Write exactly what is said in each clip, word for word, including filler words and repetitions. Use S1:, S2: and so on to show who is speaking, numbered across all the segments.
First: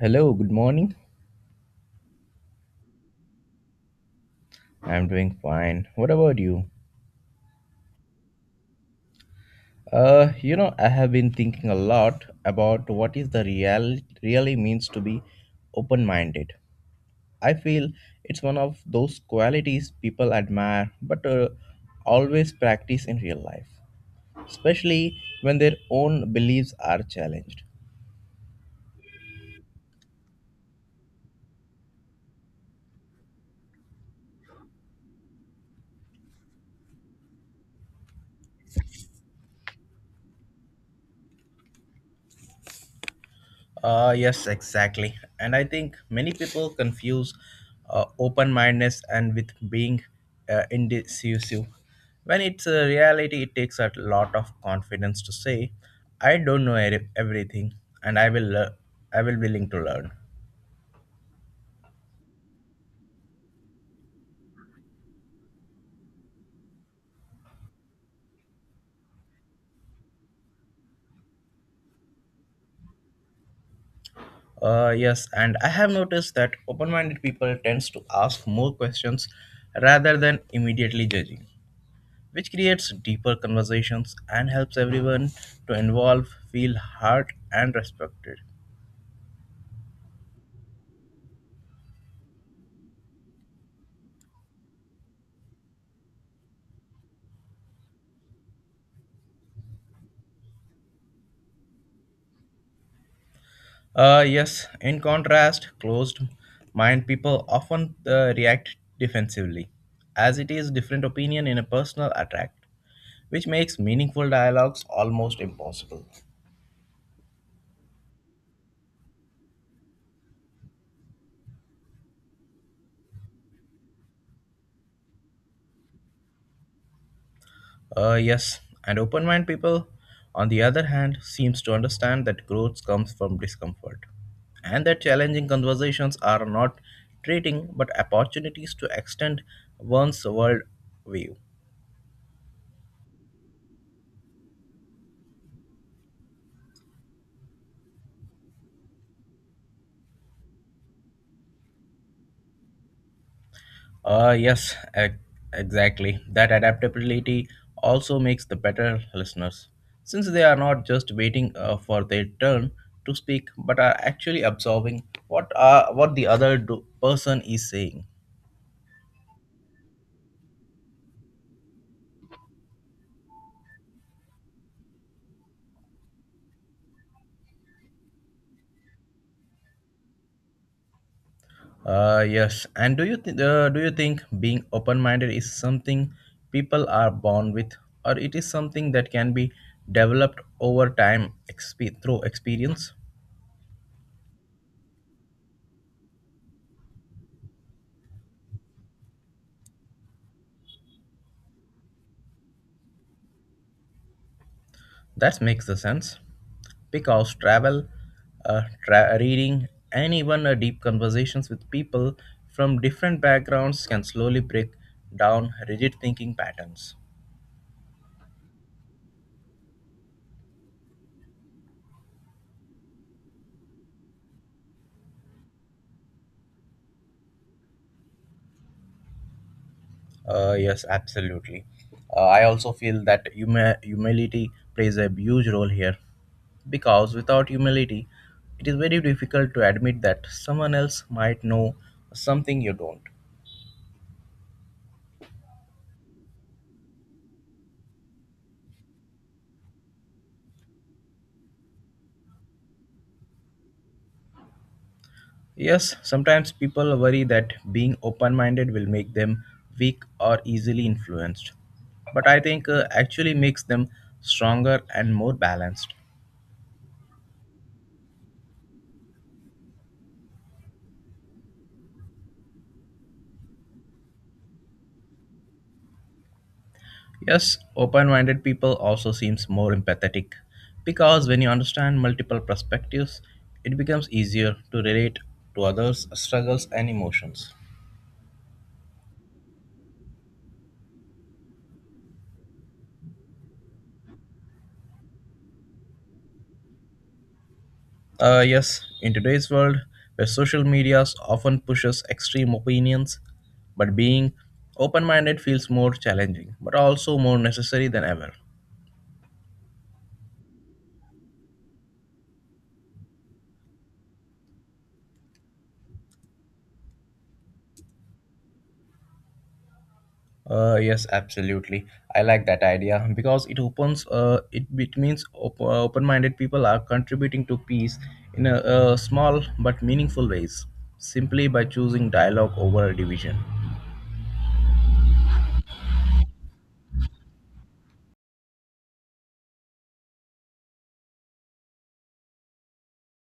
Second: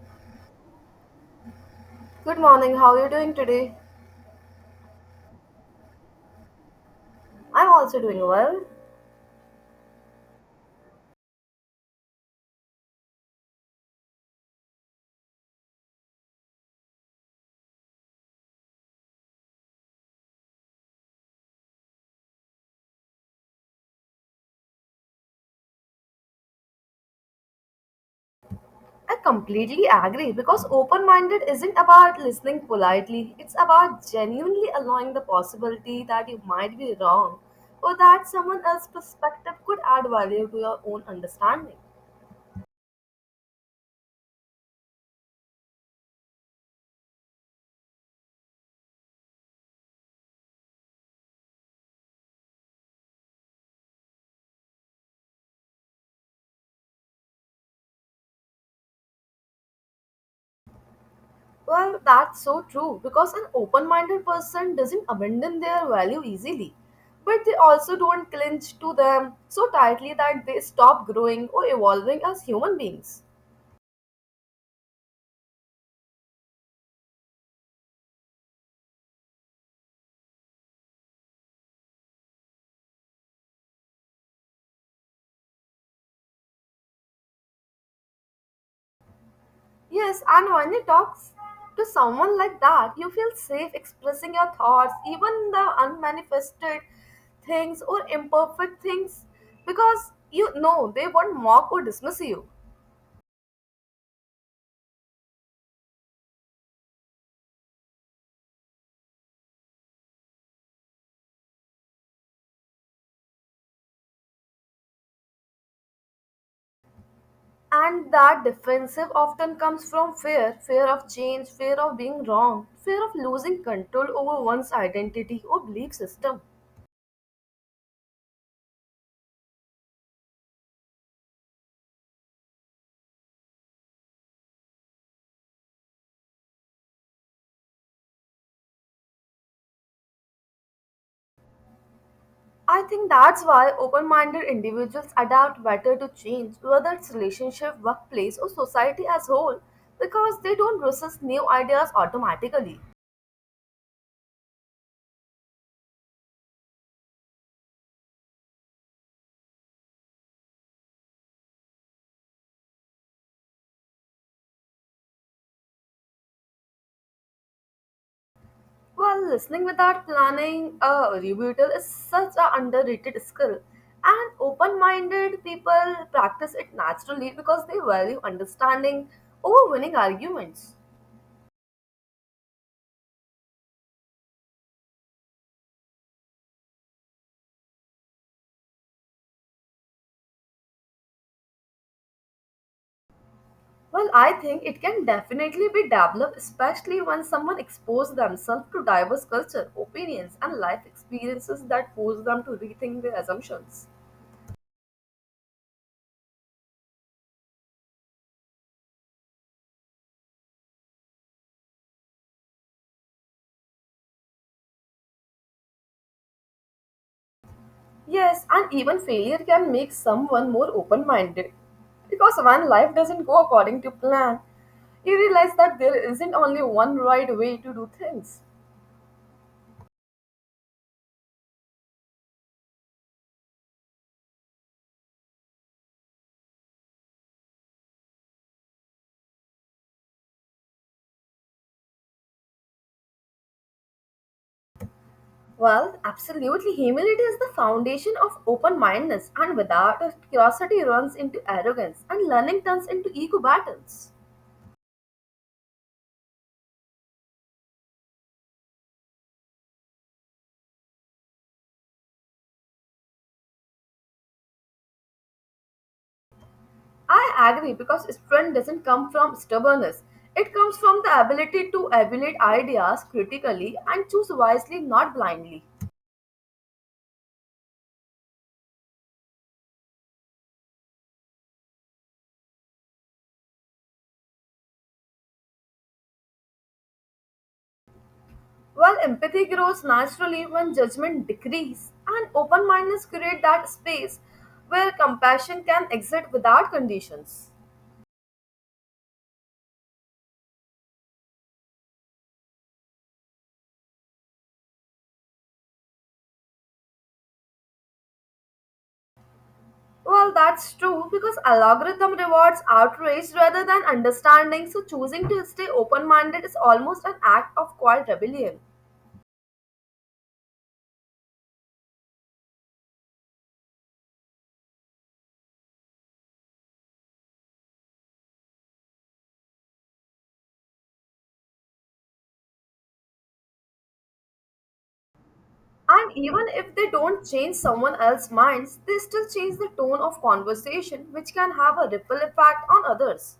S1: Hello, good morning.
S2: Good morning, how are you doing today?
S1: I'm doing fine. What about you?
S2: I'm also doing well.
S1: Uh, you know, I have been thinking a lot about what is the real really means to be open-minded. I feel it's one of those qualities people admire but uh, always practice in real life, especially when their own beliefs are challenged.
S2: I completely agree because open minded isn't about listening politely, it's about genuinely allowing the possibility that you might be wrong or that someone else's perspective could add value to your own understanding.
S1: Uh, yes, exactly. And I think many people confuse uh, open mindedness and with being uh, indecisive. When it's a reality, it takes a lot of confidence to say, "I don't know eri- everything, and I will, lear- I will willing to learn."
S2: Well, that's so true because an open minded person doesn't abandon their value easily, but they also don't clinch to them so tightly that they stop growing or evolving as human beings.
S1: Uh, yes, and I have noticed that open-minded people tends to ask more questions rather than immediately judging, which creates deeper conversations and helps everyone to involve feel heard and respected.
S2: Yes, and when you talk to someone like that, you feel safe expressing your thoughts, even the unmanifested things or imperfect things, because you know they won't mock or dismiss you.
S1: Uh, yes, in contrast, closed mind people often uh, react defensively, as it is different opinion in a personal attack, which makes meaningful dialogues almost impossible.
S2: And that defensive often comes from fear fear of change, fear of being wrong, fear of losing control over one's identity or belief system.
S1: Uh, yes, and open-minded people, on the other hand, seems to understand that growth comes from discomfort, and that challenging conversations are not treating but opportunities to extend one's world view.
S2: I think that's why open minded individuals adapt better to change, whether it's relationship, workplace, or society as whole, because they don't resist new ideas automatically.
S1: Uh, yes, ex- exactly. That adaptability also makes the better listeners, since they are not just waiting uh, for their turn to speak, but are actually absorbing what uh, what the other do- person is saying.
S2: While listening without planning a rebuttal is such an underrated skill, and open minded people practice it naturally because they value understanding over winning arguments.
S1: Uh, yes. And do you th- uh, do you think being open-minded is something people are born with, or it is something that can be developed over time exp- through experience?
S2: Well, I think it can definitely be developed, especially when someone exposes themselves to diverse culture, opinions, and life experiences that force them to rethink their assumptions.
S1: That makes the sense because travel, uh, tra- reading, and even uh, deep conversations with people from different backgrounds can slowly break down rigid thinking patterns.
S2: Yes, and even failure can make someone more open minded. Because when life doesn't go according to plan, you realize that there isn't only one right way to do things.
S1: Uh, yes, absolutely. Uh, I also feel that huma- humility plays a huge role here. Because without humility, it is very difficult to admit that someone else might know something you don't.
S2: Well, absolutely, humility is the foundation of open mindedness, and without it, curiosity runs into arrogance, and learning turns into ego battles.
S1: Yes, sometimes people worry that being open minded will make them weak or easily influenced. But I think uh, actually makes them stronger and more balanced.
S2: I agree because strength doesn't come from stubbornness. It comes from the ability to evaluate ideas critically and choose wisely, not blindly.
S1: Yes, open minded people also seems more empathetic because when you understand multiple perspectives, it becomes easier to relate to others' struggles and emotions.
S2: While empathy grows naturally when judgment decreases, and open mindedness create that space where compassion can exist without conditions.
S1: Uh, yes, in today's world where social media often pushes extreme opinions, but being open minded feels more challenging but also more necessary than ever.
S2: Well, that's true because algorithm rewards outrage rather than understanding, so choosing to stay open minded is almost an act of quiet rebellion.
S1: Uh, yes, absolutely. I like that idea because it opens. Uh, it, it means op- uh, open-minded people are contributing to peace in a, uh small but meaningful ways, simply by choosing dialogue over division.
S2: And even if they don't change someone else's minds, they still change the tone of conversation, which can have a ripple effect on others.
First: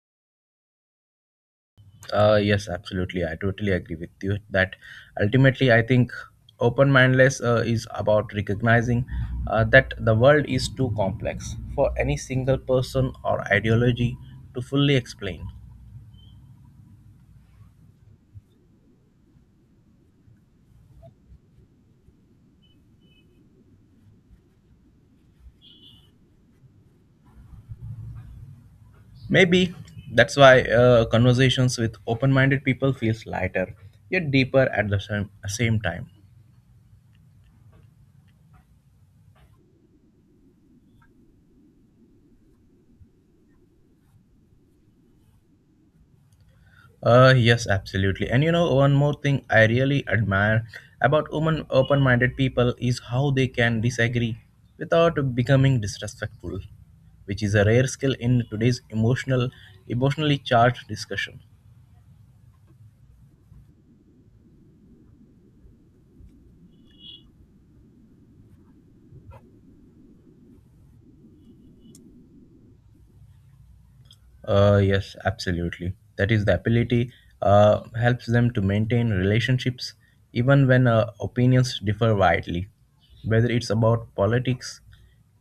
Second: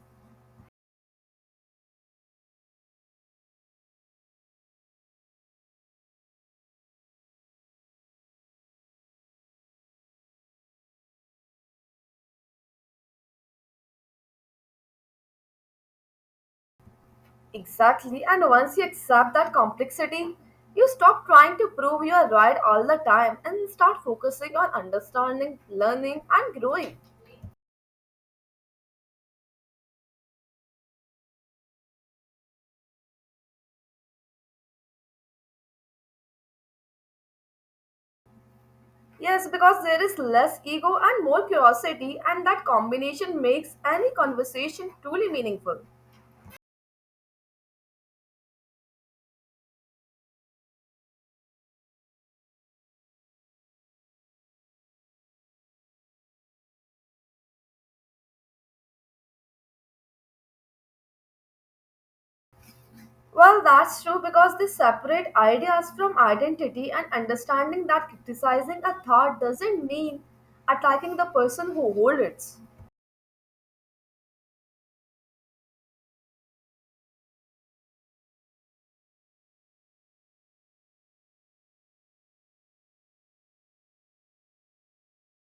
S1: Uh, yes, absolutely. I totally agree with you that ultimately, I think open mindedness uh, is about recognizing uh, that the world is too complex for any single person or ideology to fully explain.
S2: Exactly, and once you accept that complexity, you stop trying to prove you are right all the time and start focusing on understanding, learning, and growing.
S1: Maybe that's why uh, conversations with open minded people feels lighter yet deeper at the same, same time.
S2: Yes, because there is less ego and more curiosity, and that combination makes any conversation truly meaningful.
S1: Uh, yes, absolutely. And you know, one more thing I really admire about women, open-minded people is how they can disagree without becoming disrespectful, which is a rare skill in today's emotional, emotionally charged discussion.
S2: Well, that's true because they separate ideas from identity and understanding that criticizing a thought doesn't mean attacking the person who holds it.
S1: Uh, yes, absolutely. That is the ability uh, helps them to maintain relationships even when uh, opinions differ widely, whether it's about politics,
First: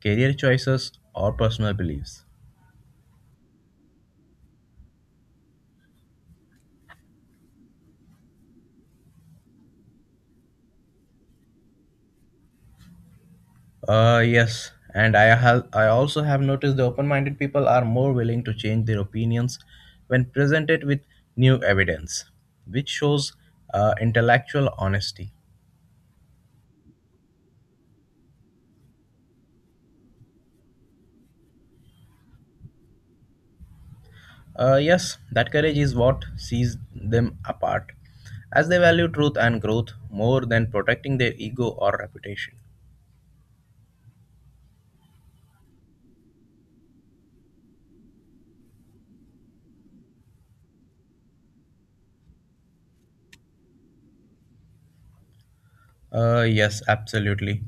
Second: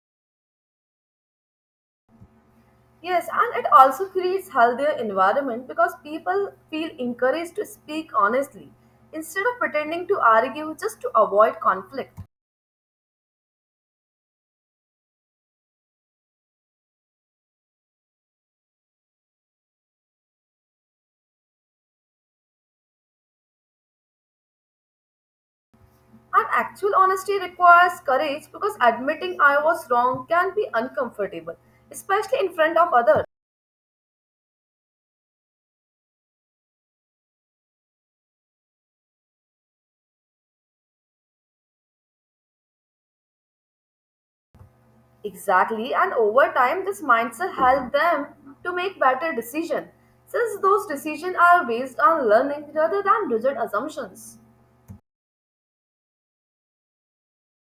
S1: career choices, or personal beliefs.
S2: Yes, and it also creates healthier environment because people feel encouraged to speak honestly instead of pretending to argue just to avoid conflict.
S1: Uh, yes, and I have I also have noticed the open-minded people are more willing to change their opinions when presented with new evidence, which shows uh, intellectual honesty.
S2: And actual honesty requires courage because admitting I was wrong can be uncomfortable, especially in front of others.
S1: Uh, yes, that courage is what sees them apart, as they value truth and growth more than protecting their ego or reputation.
S2: Exactly, and over time, this mindset helps them to make better decisions, since those decisions are based on learning rather than rigid assumptions.
S1: Uh, yes, absolutely.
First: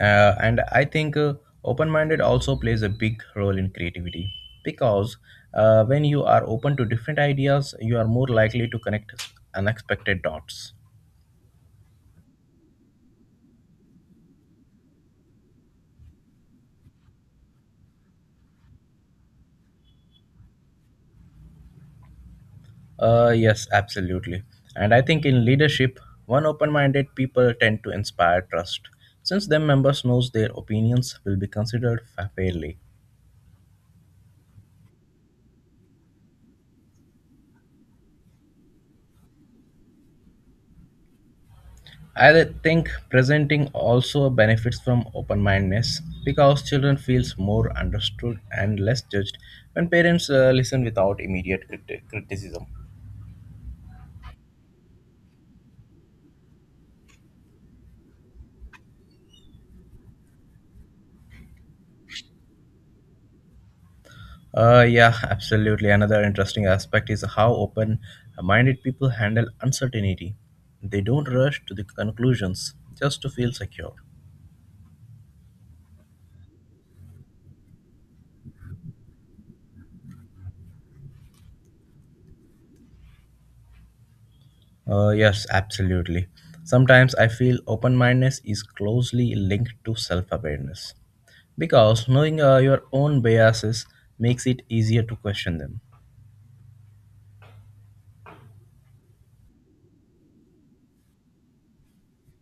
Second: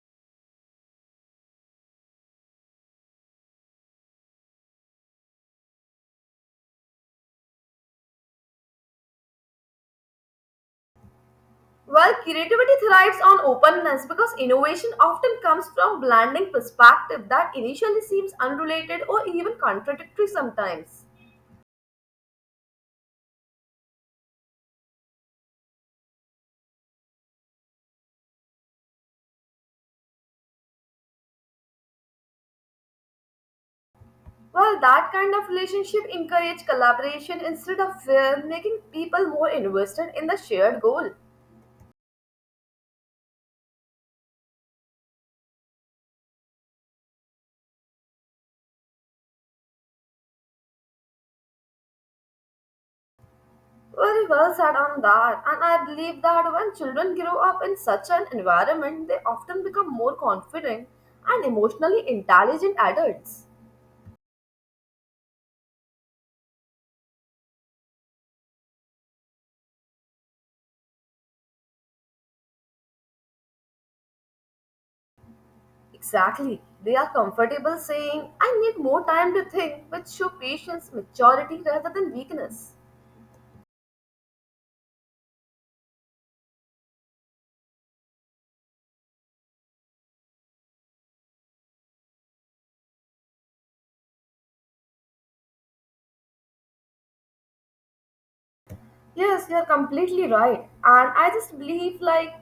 S1: Uh, and I think uh, open minded also plays a big role in creativity because uh, when you are open to different ideas, you are more likely to connect unexpected dots.
S2: While creativity thrives on openness because innovation often comes from blending perspective that initially seems unrelated or even contradictory sometimes.
S1: Uh, yes, absolutely. And I think in leadership, one open-minded people tend to inspire trust, since their members knows their opinions will be considered fa- fairly.
S2: While that kind of relationship encourages collaboration instead of fear, making people more invested in the shared goal.
S1: I think presenting also benefits from open mindedness because children feels more understood and less judged when parents uh, listen without immediate criti- criticism.
S2: Very well said on that, and I believe that when children grow up in such an environment, they often become more confident and emotionally intelligent adults.
S1: Uh, yeah, absolutely. Another interesting aspect is how open minded people handle uncertainty. They don't rush to the conclusions just to feel secure.
S2: Exactly, they are comfortable saying, I need more time to think, which show patience, maturity rather than weakness.
S1: Uh, yes, absolutely. Sometimes I feel open mindedness is closely linked to self awareness because knowing uh, your own biases makes it easier to question them.
S2: Yes, you're completely right. And I just believe like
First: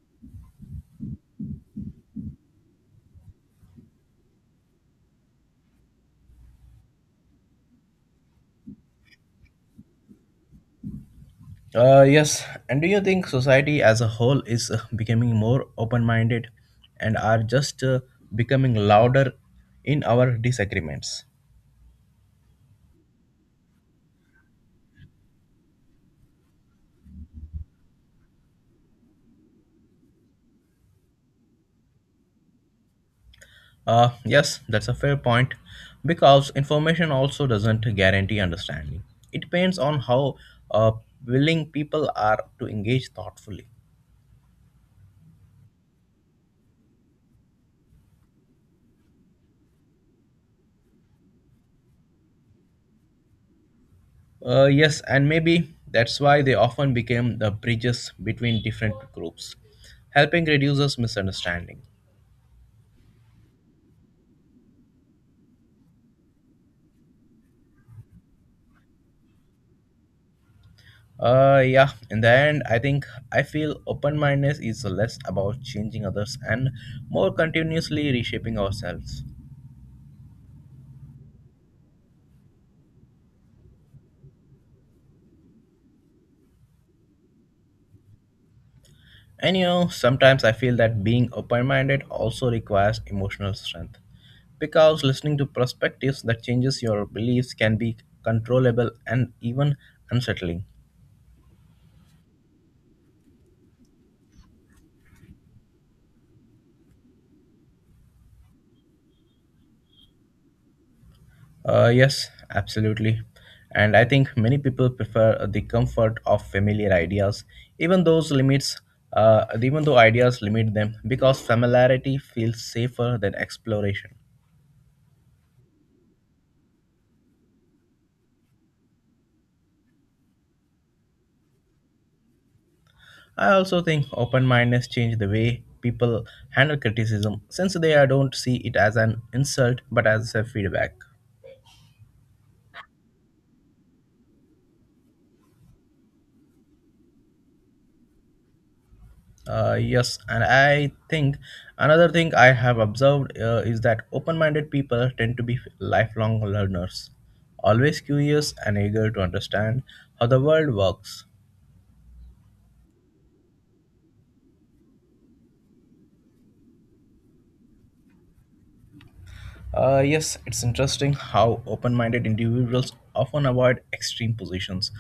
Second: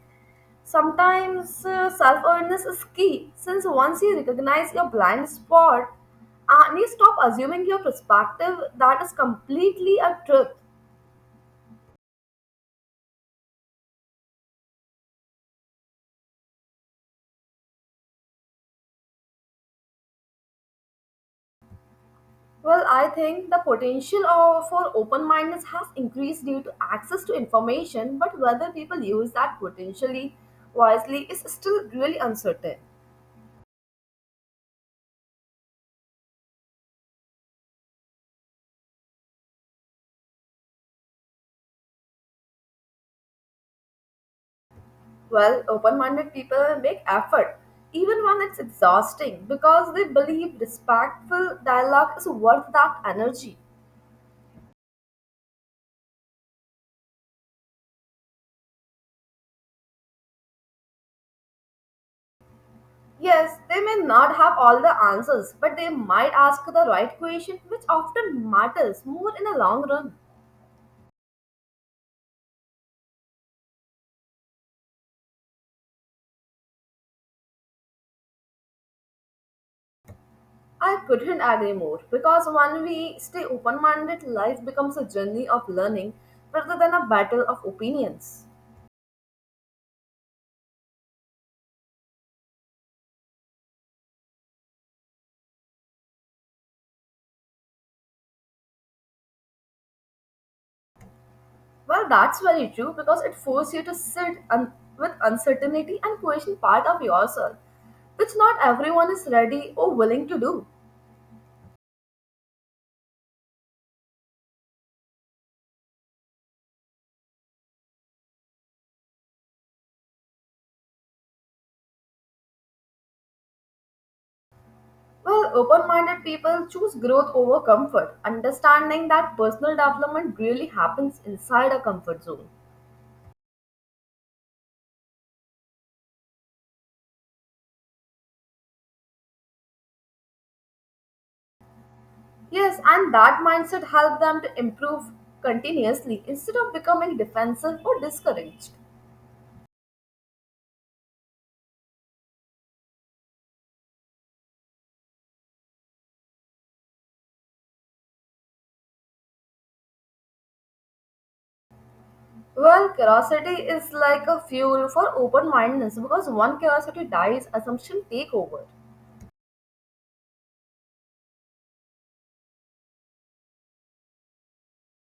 S2: sometimes uh, self awareness is key since once you recognize your blind spot and you stop assuming your perspective that is completely a truth.
S1: Uh, yes, and do you think society as a whole is uh, becoming more open minded and are just uh, becoming louder in our disagreements?
S2: Well, I think the potential of, for open mindedness has increased due to access to information, but whether people use that potentially wisely is still really uncertain.
S1: Uh, yes, that's a fair point because information also doesn't guarantee understanding. It depends on how uh, willing people are to engage thoughtfully.
S2: Well, open minded people make effort, even when it's exhausting, because they believe respectful dialogue is worth that energy.
S1: Uh, yes, and maybe that's why they often became the bridges between different groups, helping reduces misunderstanding.
S2: Yes, they may not have all the answers, but they might ask the right question, which often matters more in the long run.
S1: Uh, yeah, in the end, I think I feel open mindedness is less about changing others and more continuously reshaping ourselves.
S2: I couldn't agree more, because when we stay open minded, life becomes a journey of learning rather than a battle of opinions.
S1: And you know, sometimes I feel that being open minded also requires emotional strength because listening to perspectives that changes your beliefs can be controllable and even unsettling.
S2: Well, that's very true because it forces you to sit un- with uncertainty and question part of yourself, which not everyone is ready or willing to do.
S1: Uh, yes, absolutely. And I think many people prefer uh, the comfort of familiar ideas, even those limits, uh, even though ideas limit them, because familiarity feels safer than exploration.
S2: Well, open minded people choose growth over comfort, understanding that personal development really happens inside a comfort zone.
S1: I also think open mindedness change the way people handle criticism, since they uh, don't see it as an insult but as a feedback.
S2: Yes, and that mindset helps them to improve continuously instead of becoming defensive or discouraged.
S1: Uh, yes, and I think another thing I have observed uh, is that open minded people tend to be lifelong learners, always curious and eager to understand how the world works.
S2: Well, curiosity is like a fuel for open mindedness because one curiosity dies, assumption take over.
S1: Uh, yes, it's interesting how open minded individuals often avoid extreme positions,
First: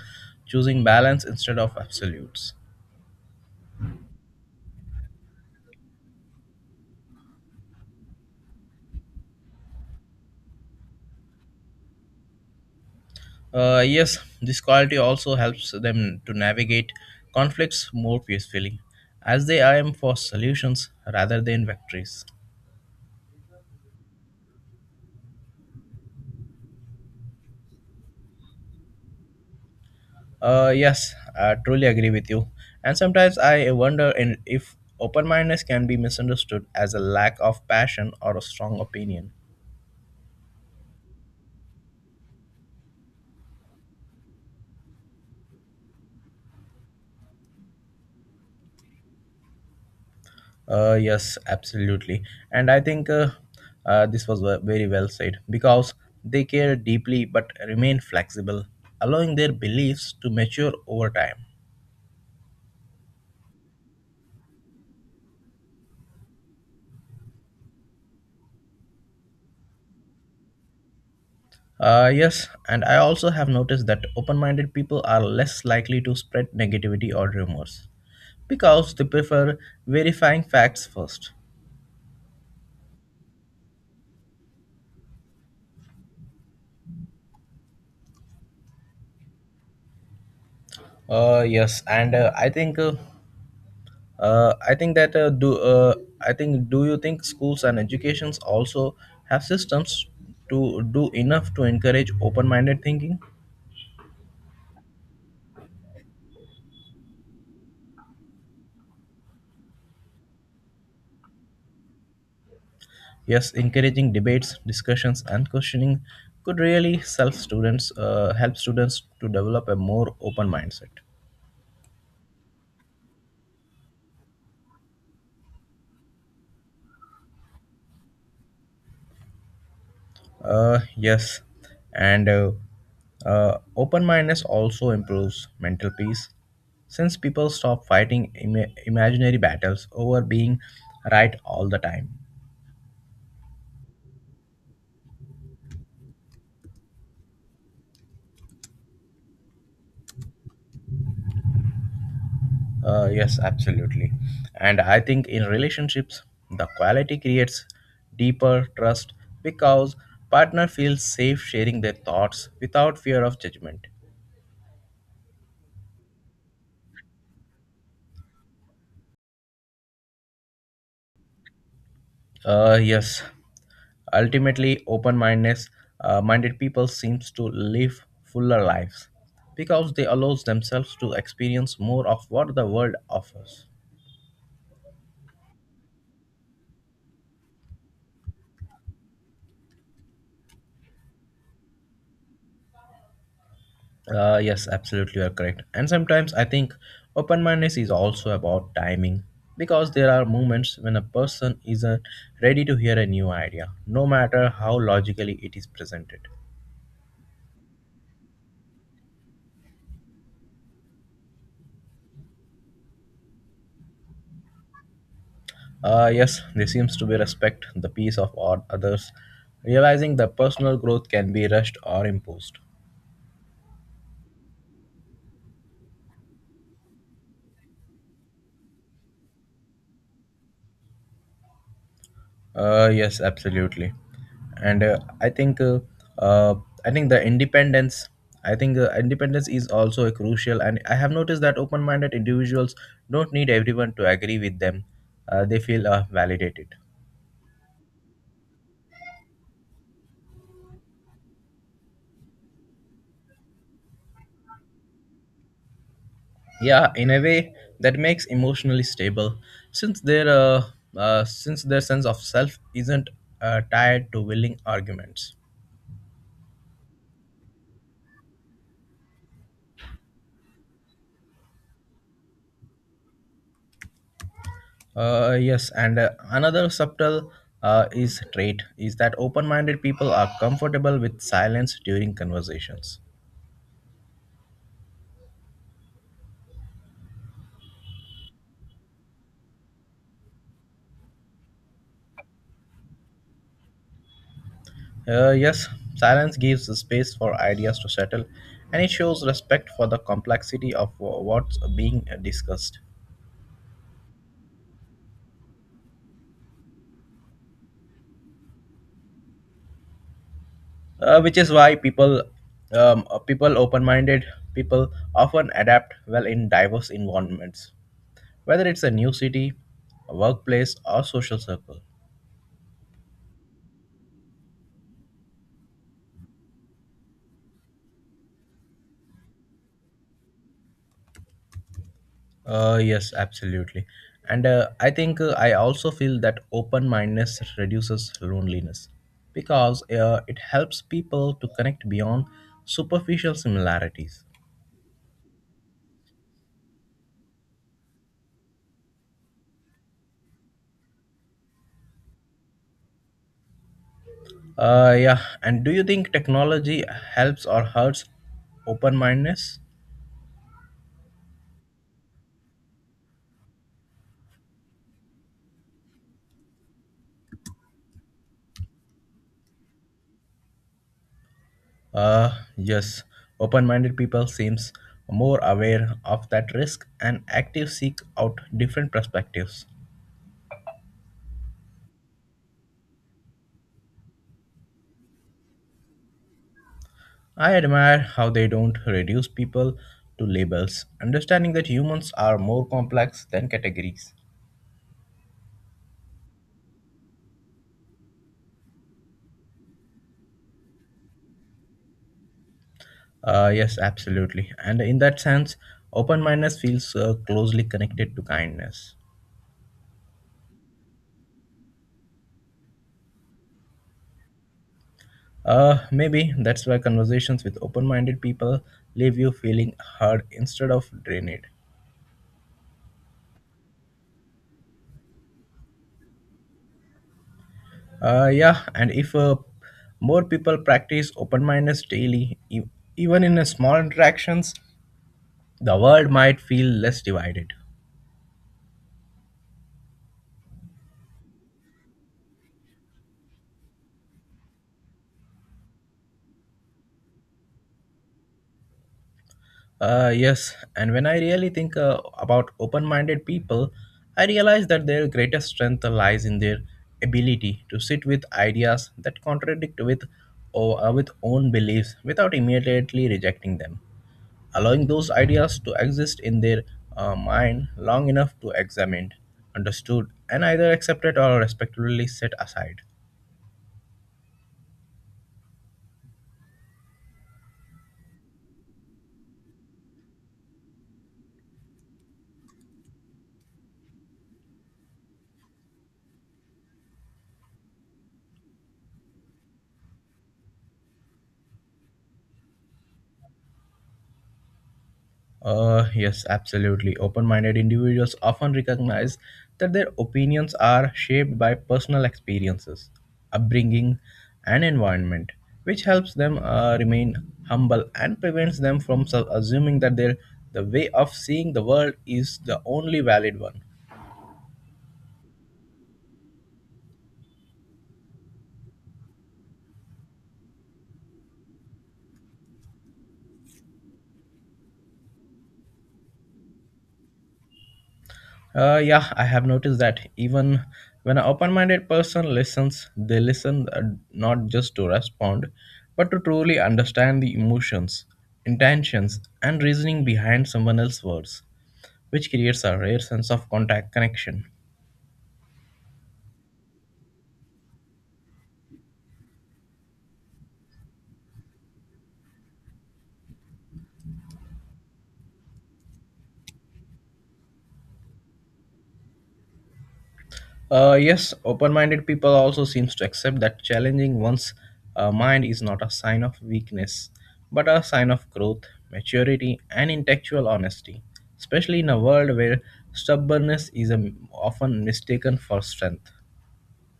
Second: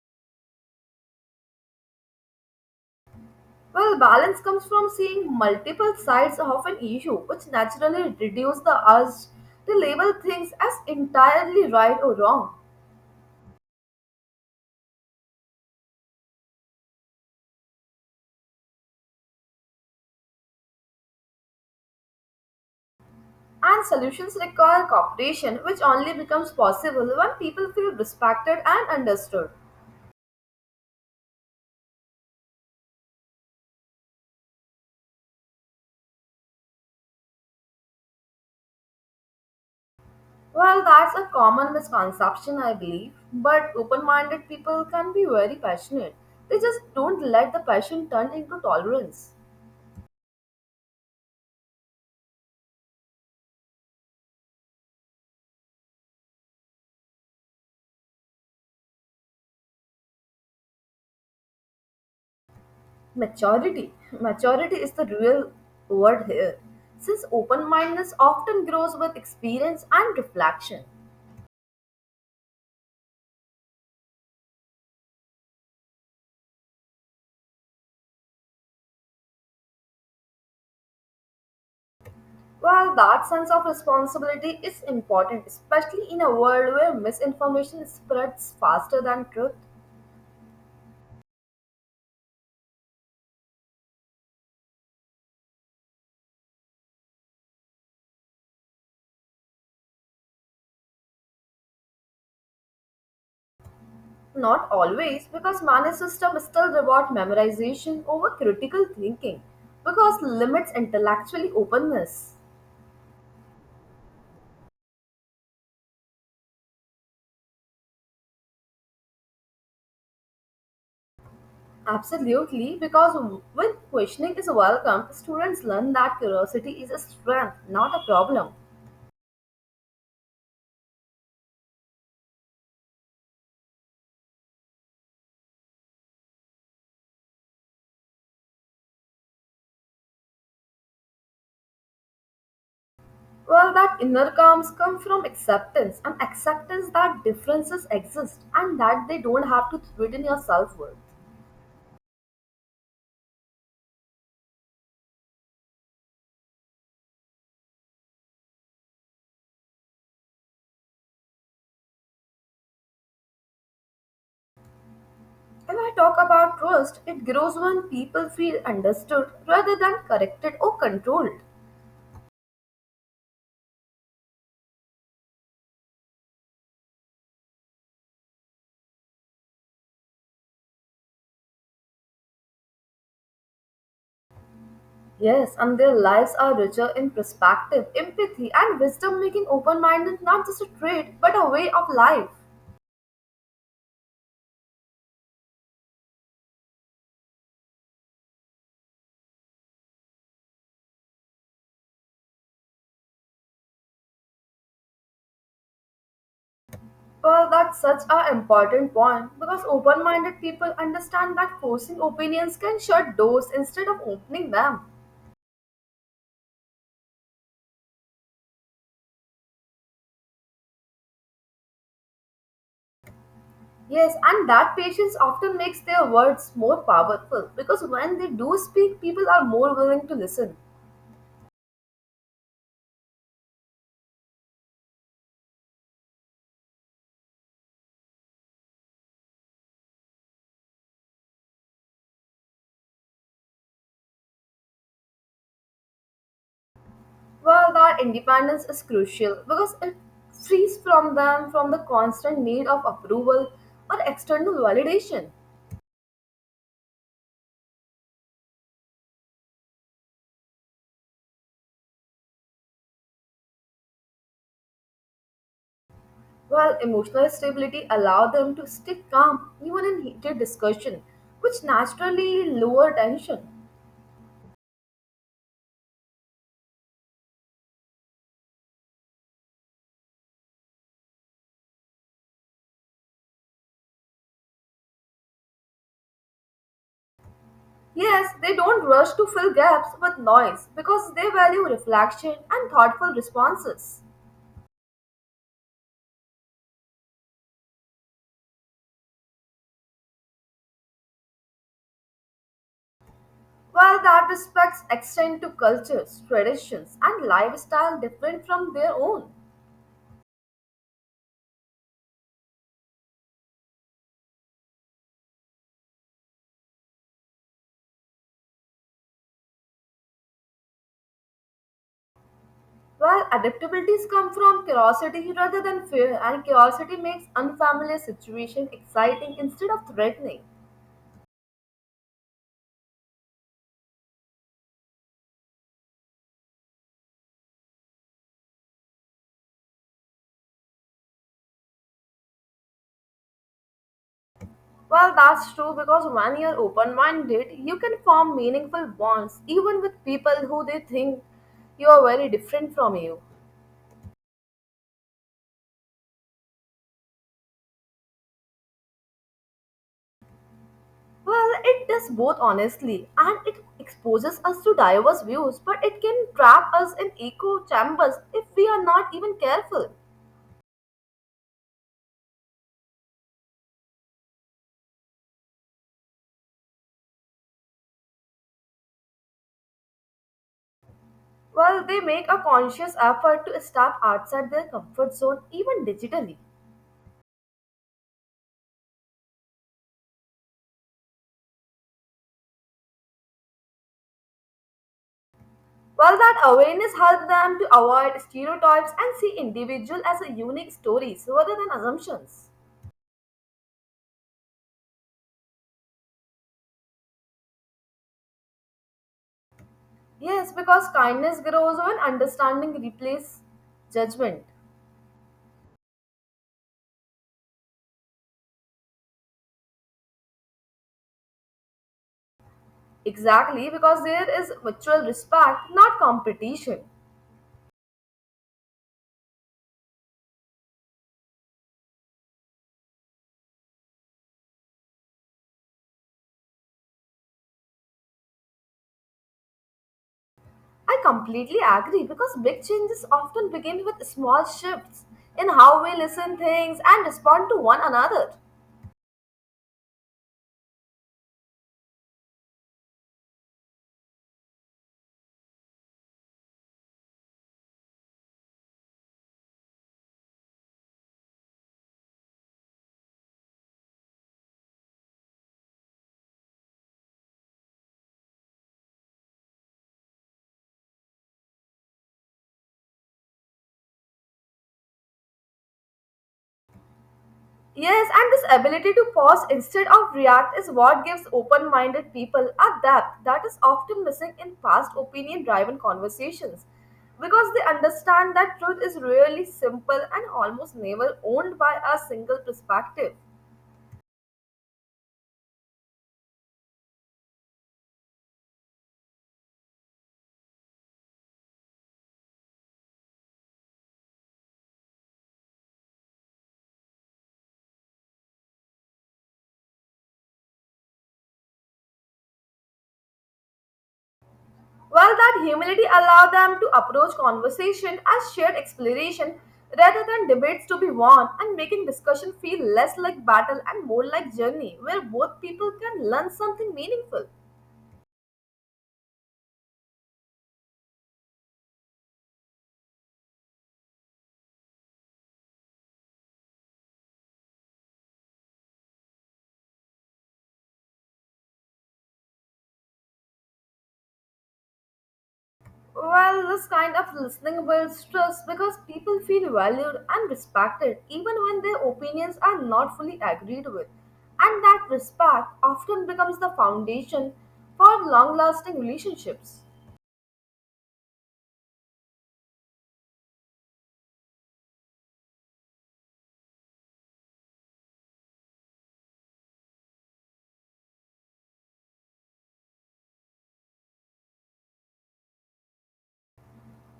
S1: choosing balance instead of absolutes.
S2: Well, balance comes from seeing multiple sides of an issue, which naturally reduces the urge to label things as entirely right or wrong.
S1: Uh, yes, this quality also helps them to navigate conflicts more peacefully, as they aim for solutions rather than victories.
S2: And solutions require cooperation, which only becomes possible when people feel respected and understood.
S1: Uh, yes, I truly agree with you. And sometimes I wonder in, if open mindedness can be misunderstood as a lack of passion or a strong opinion.
S2: Well, that's a common misconception, I believe, but open minded people can be very passionate. They just don't let the passion turn into tolerance.
S1: Uh, yes, absolutely. And I think uh, uh, this was ve- very well said because they care deeply but remain flexible, allowing their beliefs to mature over time.
S2: Maturity. Maturity is the real word here, since open mindedness often grows with experience and reflection.
S1: Uh, yes, and I also have noticed that open minded people are less likely to spread negativity or rumors because they prefer verifying facts first.
S2: While that sense of responsibility is important, especially in a world where misinformation spreads faster than truth.
S1: Uh, yes, and uh, I think uh, uh, I think that uh, do uh, I think do you think schools and educations also have systems to do enough to encourage open-minded thinking?
S2: Not always, because many systems still reward memorization over critical thinking, because limits intellectually openness.
S1: Yes, encouraging debates, discussions, and questioning could really self students uh, help students to develop a more open mindset.
S2: Absolutely, because when questioning is welcome, students learn that curiosity is a strength, not a problem.
S1: Uh, yes, and uh, uh, open mindedness also improves mental peace since people stop fighting Im- imaginary battles over being right all the time.
S2: Well, that inner calms come from acceptance, and acceptance that differences exist and that they don't have to threaten your self worth.
S1: Uh, yes, absolutely. And I think in relationships, the quality creates deeper trust because partner feels safe sharing their thoughts without fear of judgment.
S2: If I talk about trust, it grows when people feel understood rather than corrected or controlled.
S1: Uh, yes, ultimately, open-mindedness, uh, minded people seems to live fuller lives because they allows themselves to experience more of what the world offers.
S2: Yes, and their lives are richer in perspective, empathy, and wisdom, making open minded not just a trait but a way of life.
S1: Uh, yes, absolutely, you are correct. And sometimes I think open-mindedness is also about timing because there are moments when a person isn't ready to hear a new idea, no matter how logically it is presented.
S2: Well, that's such an important point because open minded people understand that forcing opinions can shut doors instead of opening them.
S1: Uh, yes, there seems to be respect the peace of all others, realizing that personal growth can be rushed or imposed.
S2: Yes, and that patience often makes their words more powerful because when they do speak, people are more willing to listen.
S1: Uh, yes, absolutely, and uh, I think uh, uh, I think the independence. I think uh, independence is also a crucial, and I have noticed that open-minded individuals don't need everyone to agree with them. Uh, they feel uh, validated.
S2: Well, that independence is crucial because it frees from them from the constant need of approval or external validation.
S1: Yeah, in a way that makes emotionally stable since their uh, uh, since their sense of self isn't uh, tied to willing arguments.
S2: While emotional stability allowed them to stay calm even in heated discussion, which naturally lower tension.
S1: Uh, yes, and uh, another subtle uh, is trait is that open-minded people are comfortable with silence during conversations.
S2: Yes, they don't rush to fill gaps with noise because they value reflection and thoughtful responses.
S1: Uh, yes, silence gives the space for ideas to settle, and it shows respect for the complexity of uh, what's being discussed.
S2: While that respects extend to cultures, traditions, and lifestyle different from their own.
S1: Uh, which is why people um, uh, people open-minded people often adapt well in diverse environments, whether it's a new city, a workplace, or social circle.
S2: While adaptabilities come from curiosity rather than fear, and curiosity makes unfamiliar situations exciting instead of threatening.
S1: Uh, yes, absolutely, and uh, i think uh, I also feel that open-mindedness reduces loneliness because uh, it helps people to connect beyond superficial similarities.
S2: Well, that's true because when you're open minded, you can form meaningful bonds even with people who they think you are very different from you.
S1: Uh, yeah, and do you think technology helps or hurts open-mindedness?
S2: Well, it does both honestly and it exposes us to diverse views, but it can trap us in echo chambers if we are not even careful.
S1: Uh, yes, open minded people seems more aware of that risk and active seek out different perspectives.
S2: Well, they make a conscious effort to step outside their comfort zone even digitally.
S1: I admire how they don't reduce people to labels, understanding that humans are more complex than categories.
S2: Well, that awareness helps them to avoid stereotypes and see individual as a unique stories rather than assumptions.
S1: Uh, yes, absolutely. And in that sense, open mindedness feels uh, closely connected to kindness.
S2: Yes, because kindness grows when understanding replaces judgment.
S1: Uh, maybe that's why conversations with open minded people leave you feeling heard instead of drained.
S2: Exactly, because there is mutual respect, not competition.
S1: Uh, yeah, and if uh, more people practice open mindedness daily, e- even in a small interactions, the world might feel less divided.
S2: I completely agree because big changes often begin with small shifts in how we listen things and respond to one another.
S1: Uh, yes, and when I really think uh, about open minded people, I realize that their greatest strength lies in their ability to sit with ideas that contradict with, or, uh, with own beliefs without immediately rejecting them. Allowing those ideas to exist in their uh, mind long enough to examine, understood, and either accepted or respectfully set aside.
S2: Yes, and this ability to pause instead of react is what gives open minded people a depth that is often missing in past opinion driven conversations because they understand that truth is really simple and almost never owned by a single perspective.
S1: Uh, yes, absolutely. Open minded individuals often recognize that their opinions are shaped by personal experiences, upbringing, and environment, which helps them uh, remain humble and prevents them from su- assuming that their the way of seeing the world is the only valid one.
S2: While that humility allows them to approach conversation as shared exploration rather than debates to be won and making discussion feel less like battle and more like journey where both people can learn something meaningful.
S1: Uh, yeah, I have noticed that even when an open minded person listens, they listen uh, not just to respond, but to truly understand the emotions, intentions, and reasoning behind someone else's words, which creates a rare sense of contact connection.
S2: Well, this kind of listening builds trust because people feel valued and respected even when their opinions are not fully agreed with. And that respect often becomes the foundation for long lasting relationships.
S1: Uh, yes, open-minded people also seems to accept that challenging one's uh, mind is not a sign of weakness, but a sign of growth, maturity, and intellectual honesty. Especially in a world where stubbornness is um, often mistaken for strength.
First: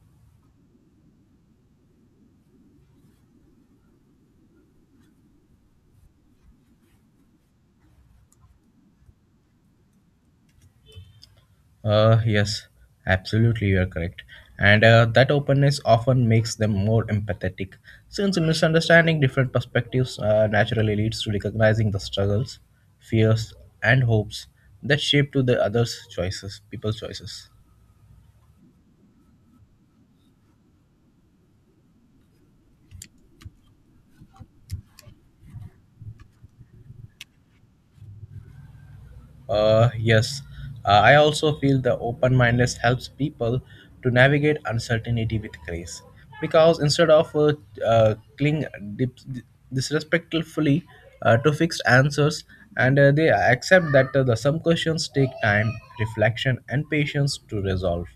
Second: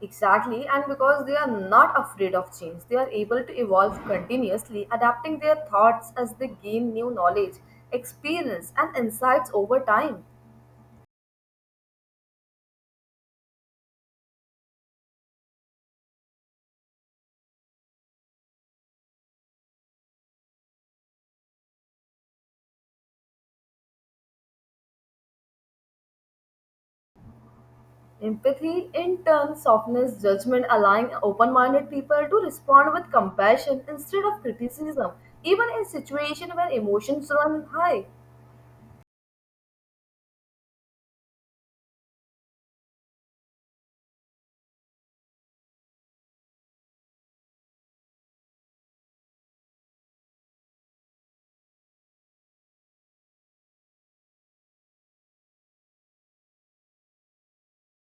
S2: Exactly, and because they are not afraid of change, they are able to evolve continuously, adapting their thoughts as they gain new knowledge, experience, and insights over time.
S1: Uh, yes, absolutely, you are correct. And uh, that openness often makes them more empathetic, since understanding different perspectives uh, naturally leads to recognizing the struggles, fears, and hopes that shape to the others' choices, people's choices.
S2: Empathy, in turn, softens judgment, allowing open minded people to respond with compassion instead of criticism, even in situations where emotions run high.
S1: Uh, yes, Uh, I also feel the open mindedness helps people to navigate uncertainty with grace because instead of uh, uh, cling dip- disrespectfully uh, to fixed answers, and uh, they accept that uh, the some questions take time, reflection, and patience to resolve.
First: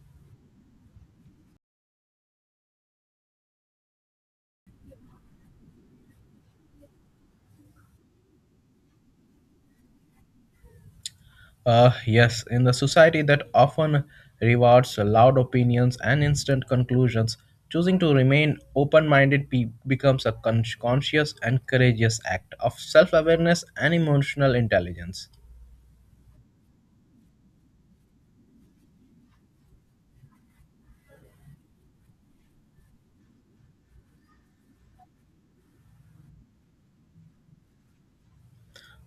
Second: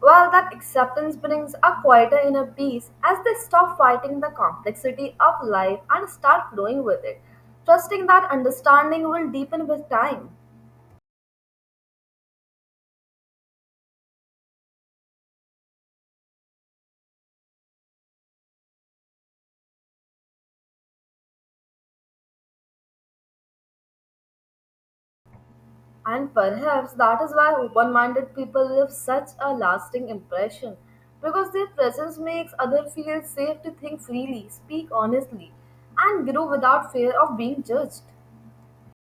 S2: While that acceptance brings a quieter inner peace as they stop fighting the complexity of life and start flowing with it, trusting that understanding will deepen with time.
S1: Uh, yes, in the society that often rewards loud opinions and instant conclusions, choosing to remain open minded pe- becomes a con- conscious and courageous act of self awareness and emotional intelligence.
S2: And perhaps that is why open minded people leave such a lasting impression because their presence makes others feel safe to think freely, speak honestly, and grow without fear of being judged.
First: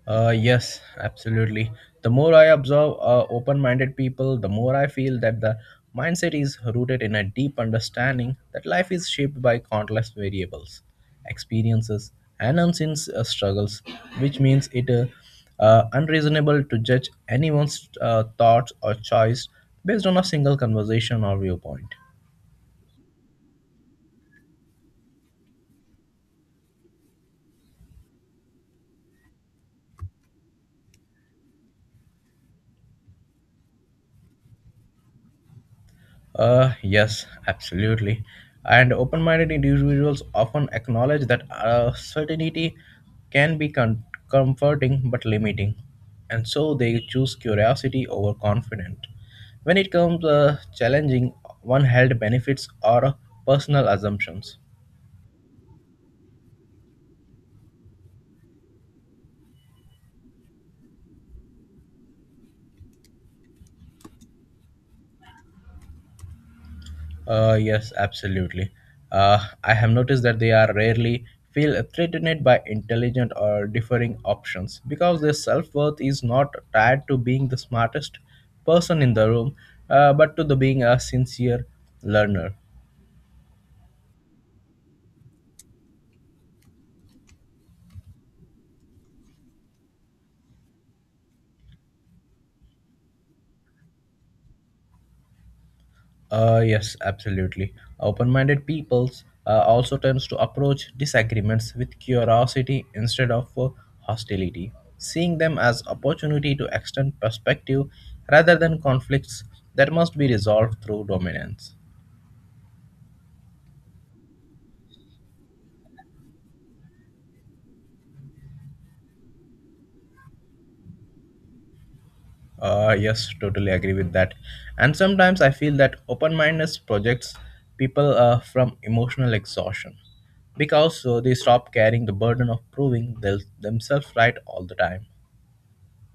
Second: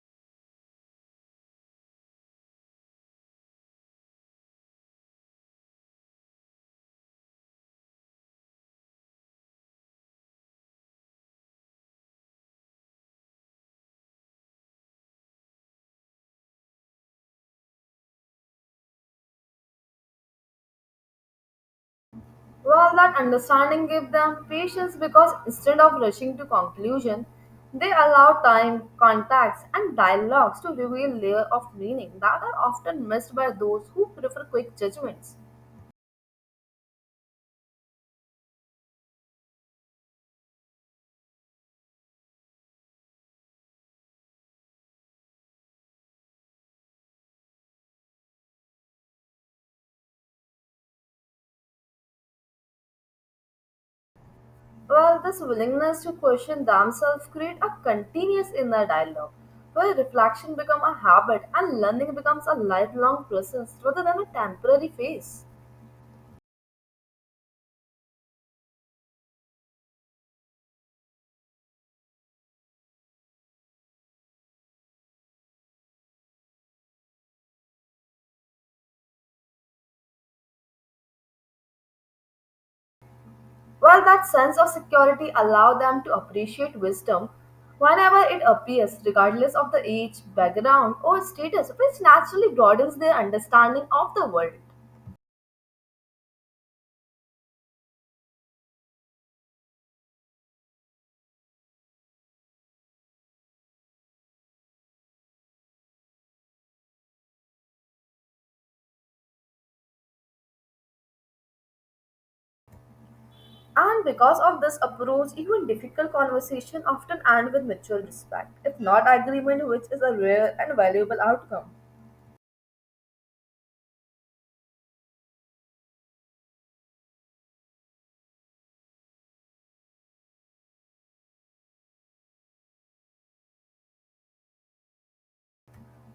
S1: Uh, yes, absolutely. The more I observe uh, open minded people, the more I feel that the mindset is rooted in a deep understanding that life is shaped by countless variables, experiences, and unseen uh, struggles, which means it is uh, uh, unreasonable to judge anyone's uh, thoughts or choice based on a single conversation or viewpoint.
S2: While that understanding gave them patience because instead of rushing to conclusion, they allow time, contacts, and dialogues to reveal layer of meaning that are often missed by those who prefer quick judgments.
S1: Uh, yes, absolutely. And open minded individuals often acknowledge that uh, certainty can be con- comforting but limiting, and so they choose curiosity over confidence. When it comes uh, challenging, one held benefits or personal assumptions.
S2: Well, this willingness to question themselves create a continuous inner dialogue where reflection becomes a habit and learning becomes a lifelong process rather than a temporary phase.
S1: Uh, yes, absolutely. Uh, I have noticed that they are rarely feel threatened by intelligent or differing options because their self-worth is not tied to being the smartest person in the room, uh, but to the being a sincere learner.
S2: Well, that sense of security allows them to appreciate wisdom whenever it appears, regardless of the age, background, or status, which naturally broadens their understanding of the world.
S1: Uh, yes, absolutely. Open-minded peoples uh, also tends to approach disagreements with curiosity instead of uh, hostility, seeing them as opportunity to extend perspective rather than conflicts that must be resolved through dominance.
S2: And because of this approach, even difficult conversation often end with mutual respect, if not agreement, which is a rare and valuable outcome.
S1: Uh, yes, totally agree with that. And sometimes I feel that open-mindedness projects people uh, from emotional exhaustion because uh, they stop carrying the burden of proving thel- themselves right all the time.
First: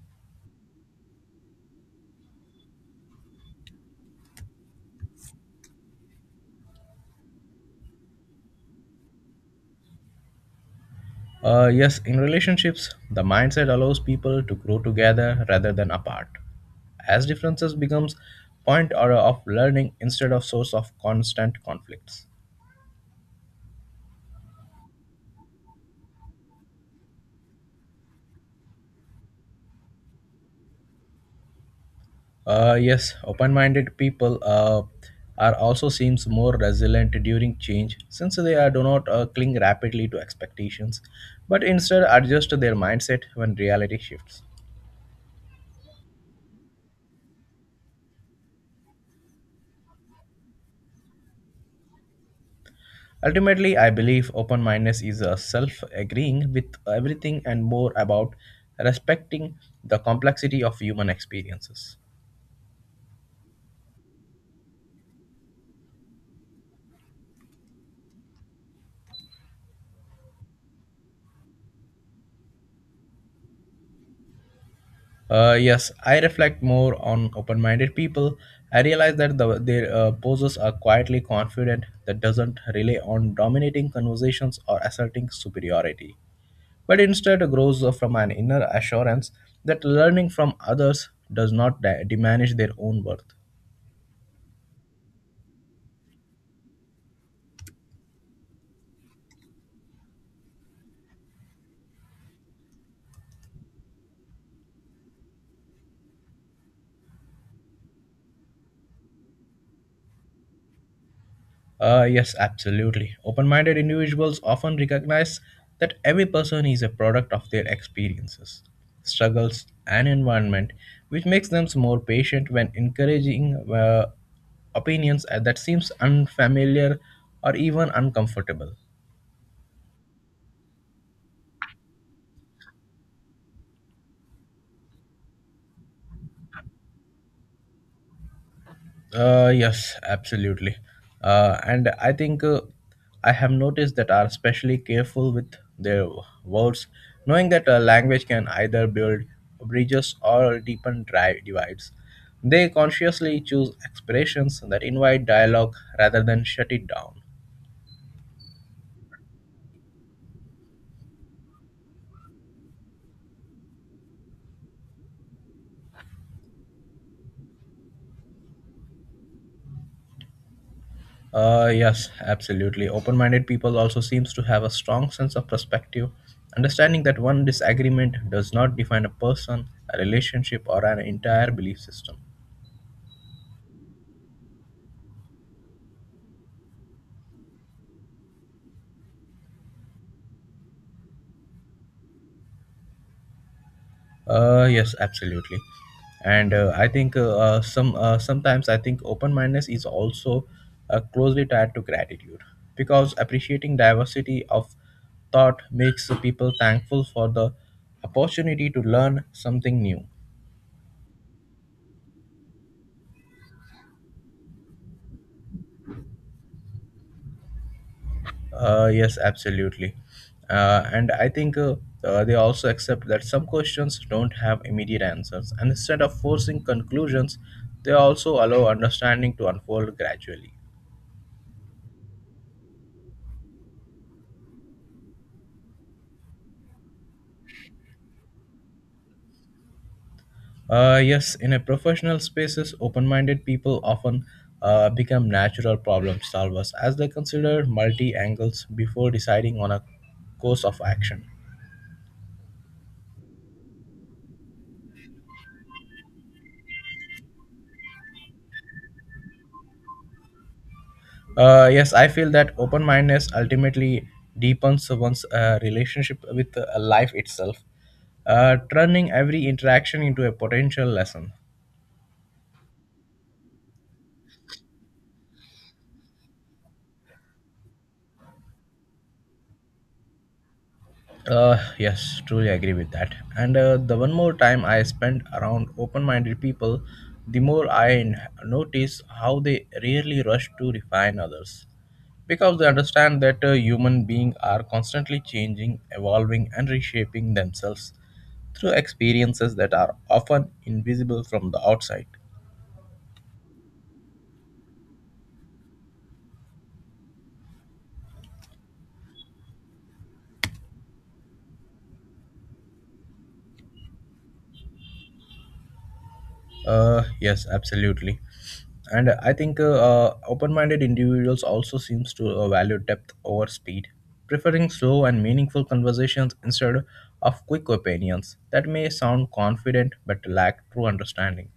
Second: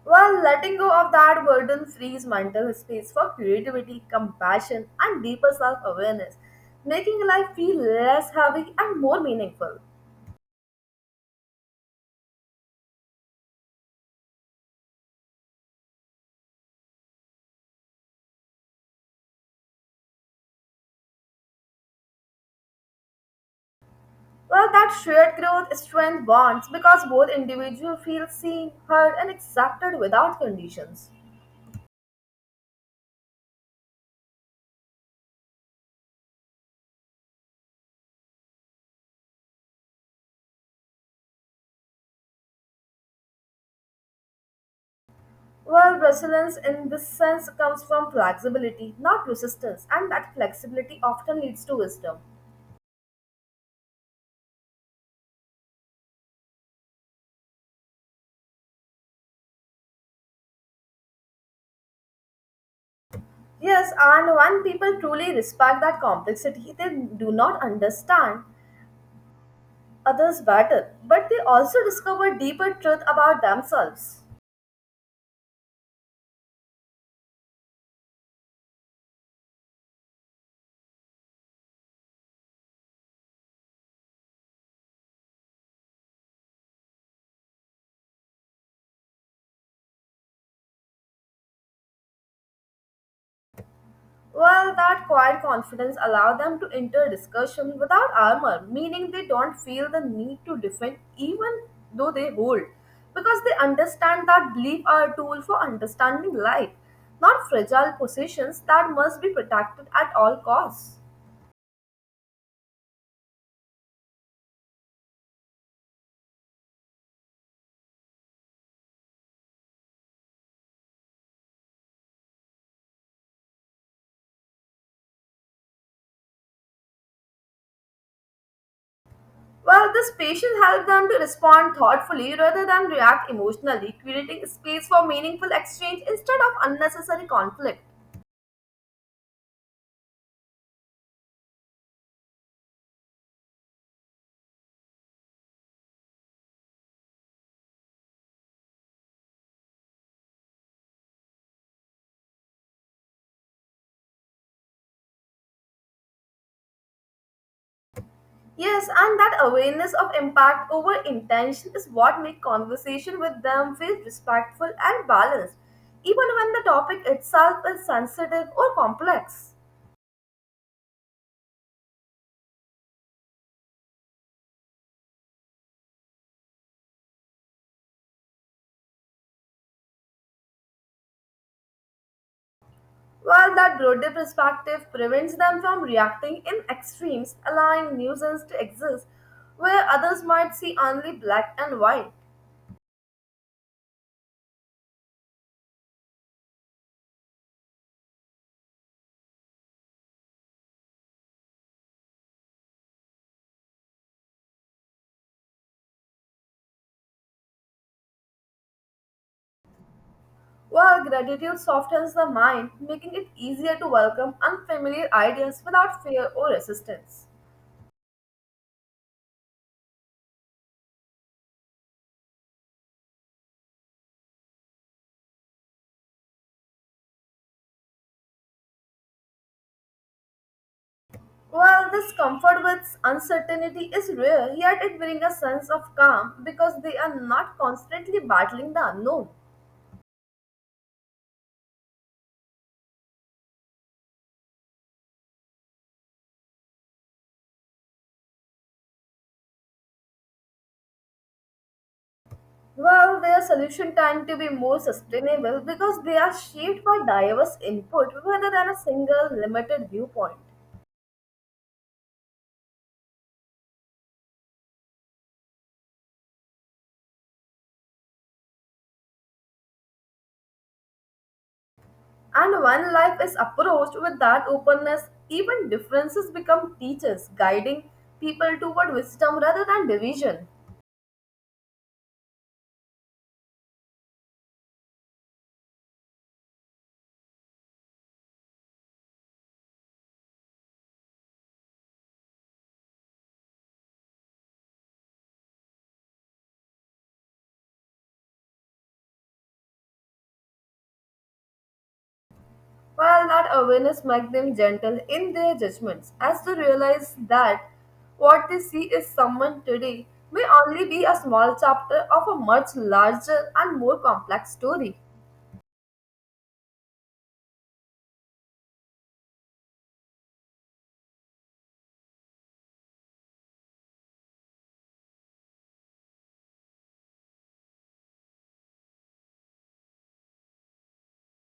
S2: While letting go of that burden frees mental space for creativity, compassion, and deeper self awareness, making life feel less heavy and more meaningful.
S1: Uh, yes, in relationships, the mindset allows people to grow together rather than apart. As differences becomes point or of learning instead of source of constant conflicts.
S2: Well, that shared growth strength bonds because both individuals feel seen, heard, and accepted without conditions.
S1: Uh, yes, open-minded people uh, are also seems more resilient during change since they are, do not uh, cling rapidly to expectations, but instead adjust their mindset when reality shifts.
S2: Well, resilience in this sense comes from flexibility, not resistance, and that flexibility often leads to wisdom.
S1: Ultimately, I believe open mindedness is a self agreeing with everything and more about respecting the complexity of human experiences.
S2: Yes, and when people truly respect that complexity, they do not understand others better, but they also discover deeper truth about themselves.
S1: Uh, yes, I reflect more on open minded people. I realize that the, their uh, poses are quietly confident that doesn't rely on dominating conversations or asserting superiority, but instead grows from an inner assurance that learning from others does not di- diminish their own worth.
S2: Well, that quiet confidence allows them to enter discussion without armor, meaning they don't feel the need to defend even though they hold, because they understand that belief are a tool for understanding life, not fragile possessions that must be protected at all costs.
S1: Uh, yes, absolutely. Open minded individuals often recognize that every person is a product of their experiences, struggles, and environment, which makes them more patient when encouraging uh, opinions that seems unfamiliar or even uncomfortable.
S2: Well, this patience helps them to respond thoughtfully rather than react emotionally, creating space for meaningful exchange instead of unnecessary conflict.
S1: Uh, yes, absolutely. Uh, and I think uh, I have noticed that are especially careful with their words, knowing that a language can either build bridges or deepen dri- divides. They consciously choose expressions that invite dialogue rather than shut it down.
S2: Yes, and that awareness of impact over intention is what makes conversation with them feel respectful and balanced, even when the topic itself is sensitive or complex.
S1: Uh, yes, absolutely. Open-minded people also seems to have a strong sense of perspective, understanding that one disagreement does not define a person, a relationship, or an entire belief system.
S2: While that broader perspective prevents them from reacting in extremes, allowing nuisance to exist where others might see only black and white.
S1: Uh, yes, absolutely. And uh, I think uh, uh, some uh, sometimes I think open-mindedness is also uh, closely tied to gratitude because appreciating diversity of thought makes people thankful for the opportunity to learn something new.
S2: While gratitude softens the mind, making it easier to welcome unfamiliar ideas without fear or resistance.
S1: Uh, yes, absolutely. Uh, and I think uh, uh, they also accept that some questions don't have immediate answers, and instead of forcing conclusions, they also allow understanding to unfold gradually.
S2: While this comfort with uncertainty is real, yet it brings a sense of calm because they are not constantly battling the unknown.
S1: Uh, yes, in a professional spaces, open-minded people often uh, become natural problem solvers as they consider multi angles before deciding on a course of action.
S2: While their solution tend to be more sustainable because they are shaped by diverse input rather than a single limited viewpoint.
S1: Uh, yes, I feel that open-mindedness ultimately deepens one's uh, relationship with uh, life itself, uh, turning every interaction into a potential lesson.
S2: And when life is approached with that openness, even differences become teachers, guiding people toward wisdom rather than division.
S1: Uh, yes, truly agree with that. And uh, the one more time I spent around open-minded people, the more I n- notice how they rarely rush to refine others, because they understand that uh, human beings are constantly changing, evolving, and reshaping themselves through experiences that are often invisible from the outside.
S2: Well, that awareness makes them gentle in their judgments as to realize that what they see is someone today may only be a small chapter of a much larger and more complex story.
S1: Uh, yes, absolutely. And I think uh, uh, open-minded individuals also seems to uh, value depth over speed, preferring slow and meaningful conversations instead of quick opinions that may sound confident but lack true understanding.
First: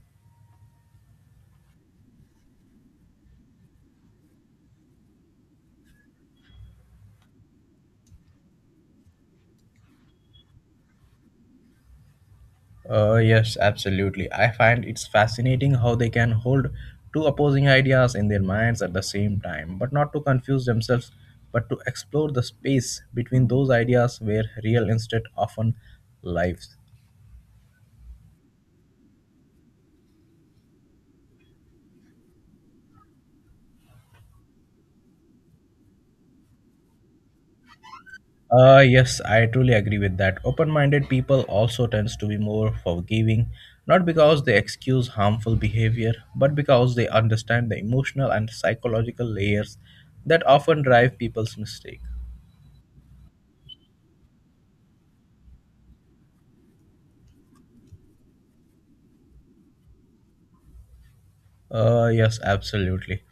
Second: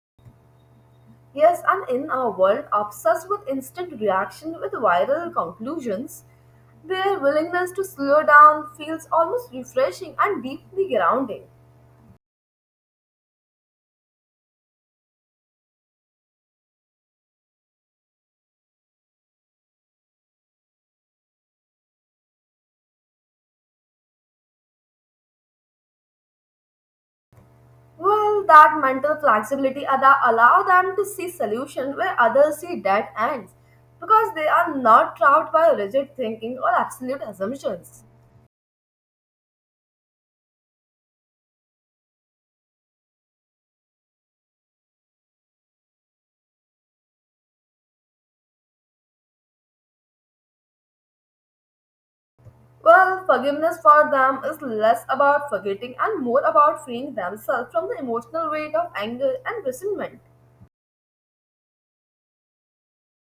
S2: Yes, and in our world obsessed with instant reaction with viral conclusions, their willingness to slow down feels almost refreshing and deeply grounding.
S1: Uh, yes, absolutely. I find it's fascinating how they can hold two opposing ideas in their minds at the same time, but not to confuse themselves, but to explore the space between those ideas where real instead often lives.
S2: Well, that mental flexibility that allow them to see solutions where others see dead ends, because they are not trapped by rigid thinking or absolute assumptions.
S1: Uh, yes, I truly agree with that. Open-minded people also tends to be more forgiving, not because they excuse harmful behavior, but because they understand the emotional and psychological layers that often drive people's mistake.
S2: Well, forgiveness for them is less about forgetting and more about freeing themselves from the emotional weight of anger and resentment.
S1: Uh, yes, absolutely.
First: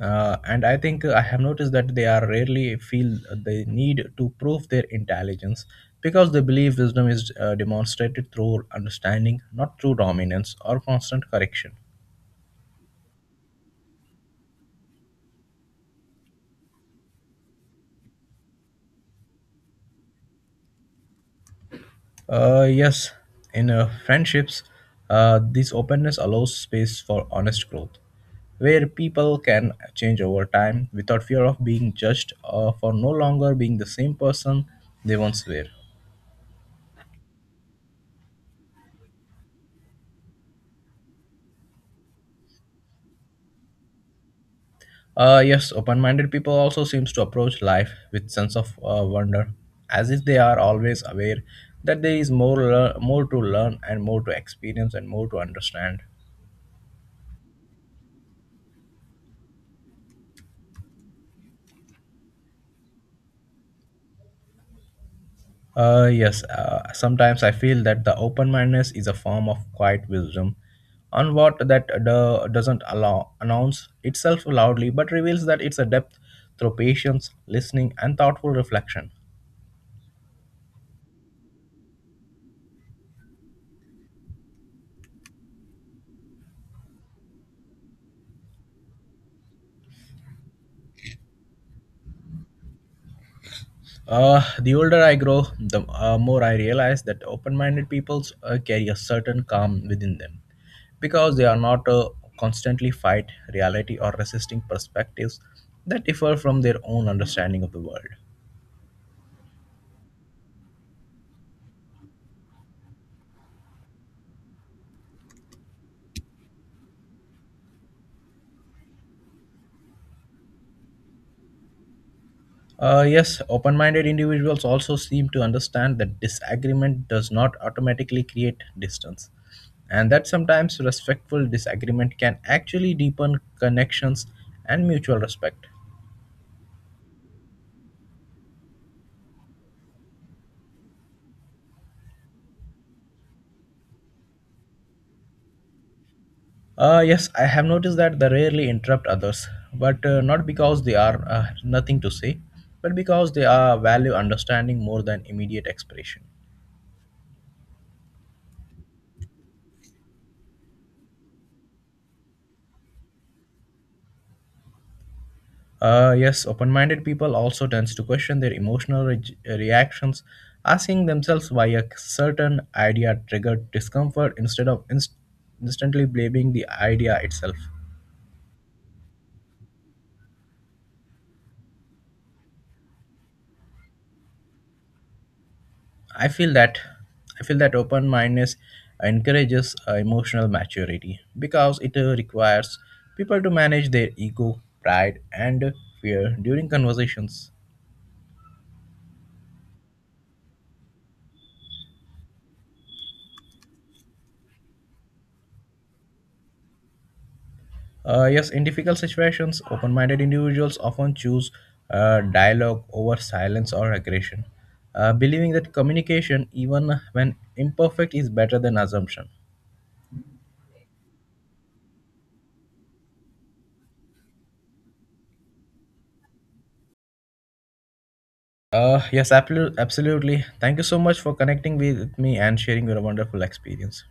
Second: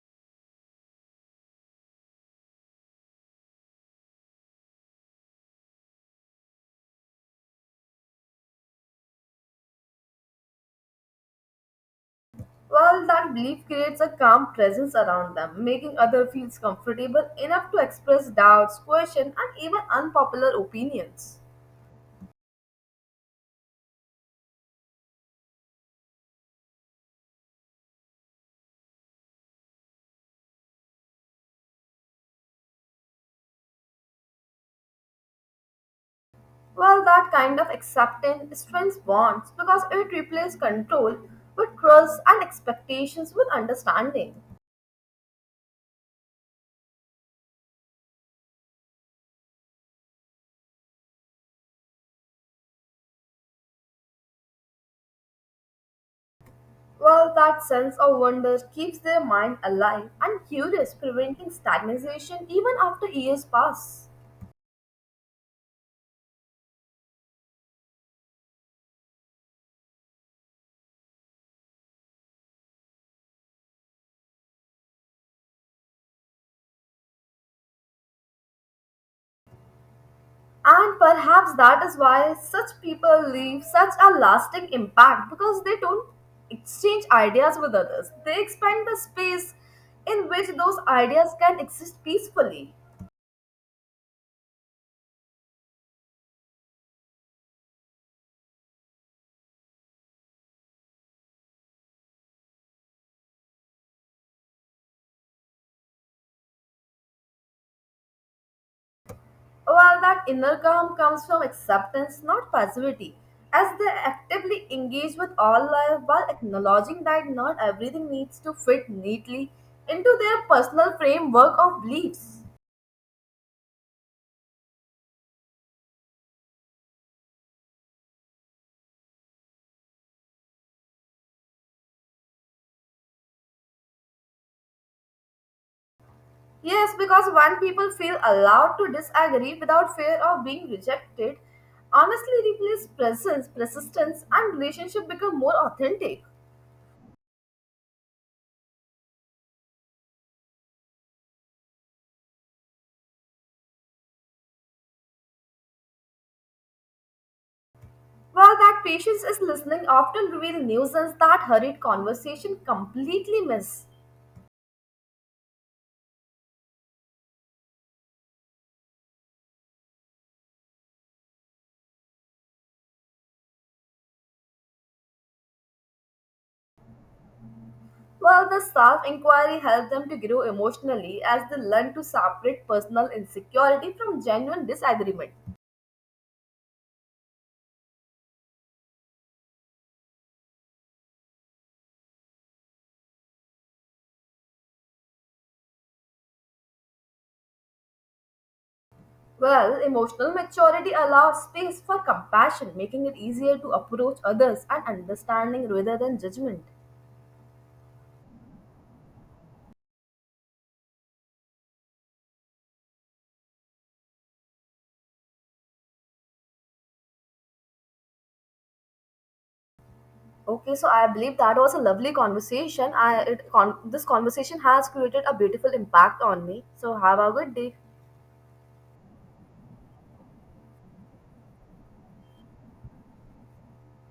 S1: Uh, and I think I have noticed that they are rarely feel the need to prove their intelligence because they believe wisdom is uh, demonstrated through understanding, not through dominance or constant correction.
S2: Well, that belief creates a calm presence around them, making others feel comfortable enough to express doubts, questions, and even unpopular opinions.
S1: Uh, yes, in uh, friendships, uh, this openness allows space for honest growth, where people can change over time without fear of being judged uh, for no longer being the same person they once were.
S2: Well, that kind of acceptance strengthens bonds because it replaces control with trust and expectations with understanding.
S1: Uh, yes, open-minded people also seems to approach life with sense of uh, wonder, as if they are always aware that there is more lear- more to learn and more to experience and more to understand.
S2: Well, that sense of wonder keeps their mind alive and curious, preventing stagnation even after years pass.
S1: Uh, yes, uh, sometimes I feel that the open mindedness is a form of quiet wisdom, on what that do- doesn't allow announce itself loudly, but reveals that it's a depth through patience, listening, and thoughtful reflection.
S2: And perhaps that is why such people leave such a lasting impact because they don't exchange ideas with others. They expand the space in which those ideas can exist peacefully.
S1: Uh, the older I grow, the uh, more I realize that open-minded people uh, carry a certain calm within them, because they are not uh, constantly fight reality or resisting perspectives that differ from their own understanding of the world.
S2: Well, that inner calm comes from acceptance, not passivity, as they actively engage with all life while acknowledging that not everything needs to fit neatly into their personal framework of beliefs.
S1: Uh, yes, open minded individuals also seem to understand that disagreement does not automatically create distance, and that sometimes respectful disagreement can actually deepen connections and mutual respect.
S2: Yes, because when people feel allowed to disagree without fear of being rejected, honestly replace presence, persistence, and relationship become more authentic.
S1: Uh, yes, I have noticed that they rarely interrupt others, but uh, not because they are uh, nothing to say, but because they are value understanding more than immediate expression.
S2: While that patience is listening often reveal nuisance that hurried conversation completely miss.
S1: Uh, yes, open-minded people also tends to question their emotional re- reactions, asking themselves why a certain idea triggered discomfort instead of inst- instantly blaming the idea itself.
S2: Well, the self inquiry helps them to grow emotionally as they learn to separate personal insecurity from genuine disagreement.
S1: I feel that I feel that open-mindedness encourages uh, emotional maturity because it uh, requires people to manage their ego, pride, and fear during conversations.
S2: Well, emotional maturity allows space for compassion, making it easier to approach others and understanding rather than judgment.
S1: Uh, yes, in difficult situations, open minded individuals often choose uh, dialogue over silence or aggression, uh, believing that communication, even when imperfect, is better than assumption.
S2: Okay, so I believe that was a lovely conversation. I it, con- this conversation has created a beautiful impact on me. So have a good day.
S1: Uh, yes, absolu- absolutely. Thank you so much for connecting with me and sharing your wonderful experience.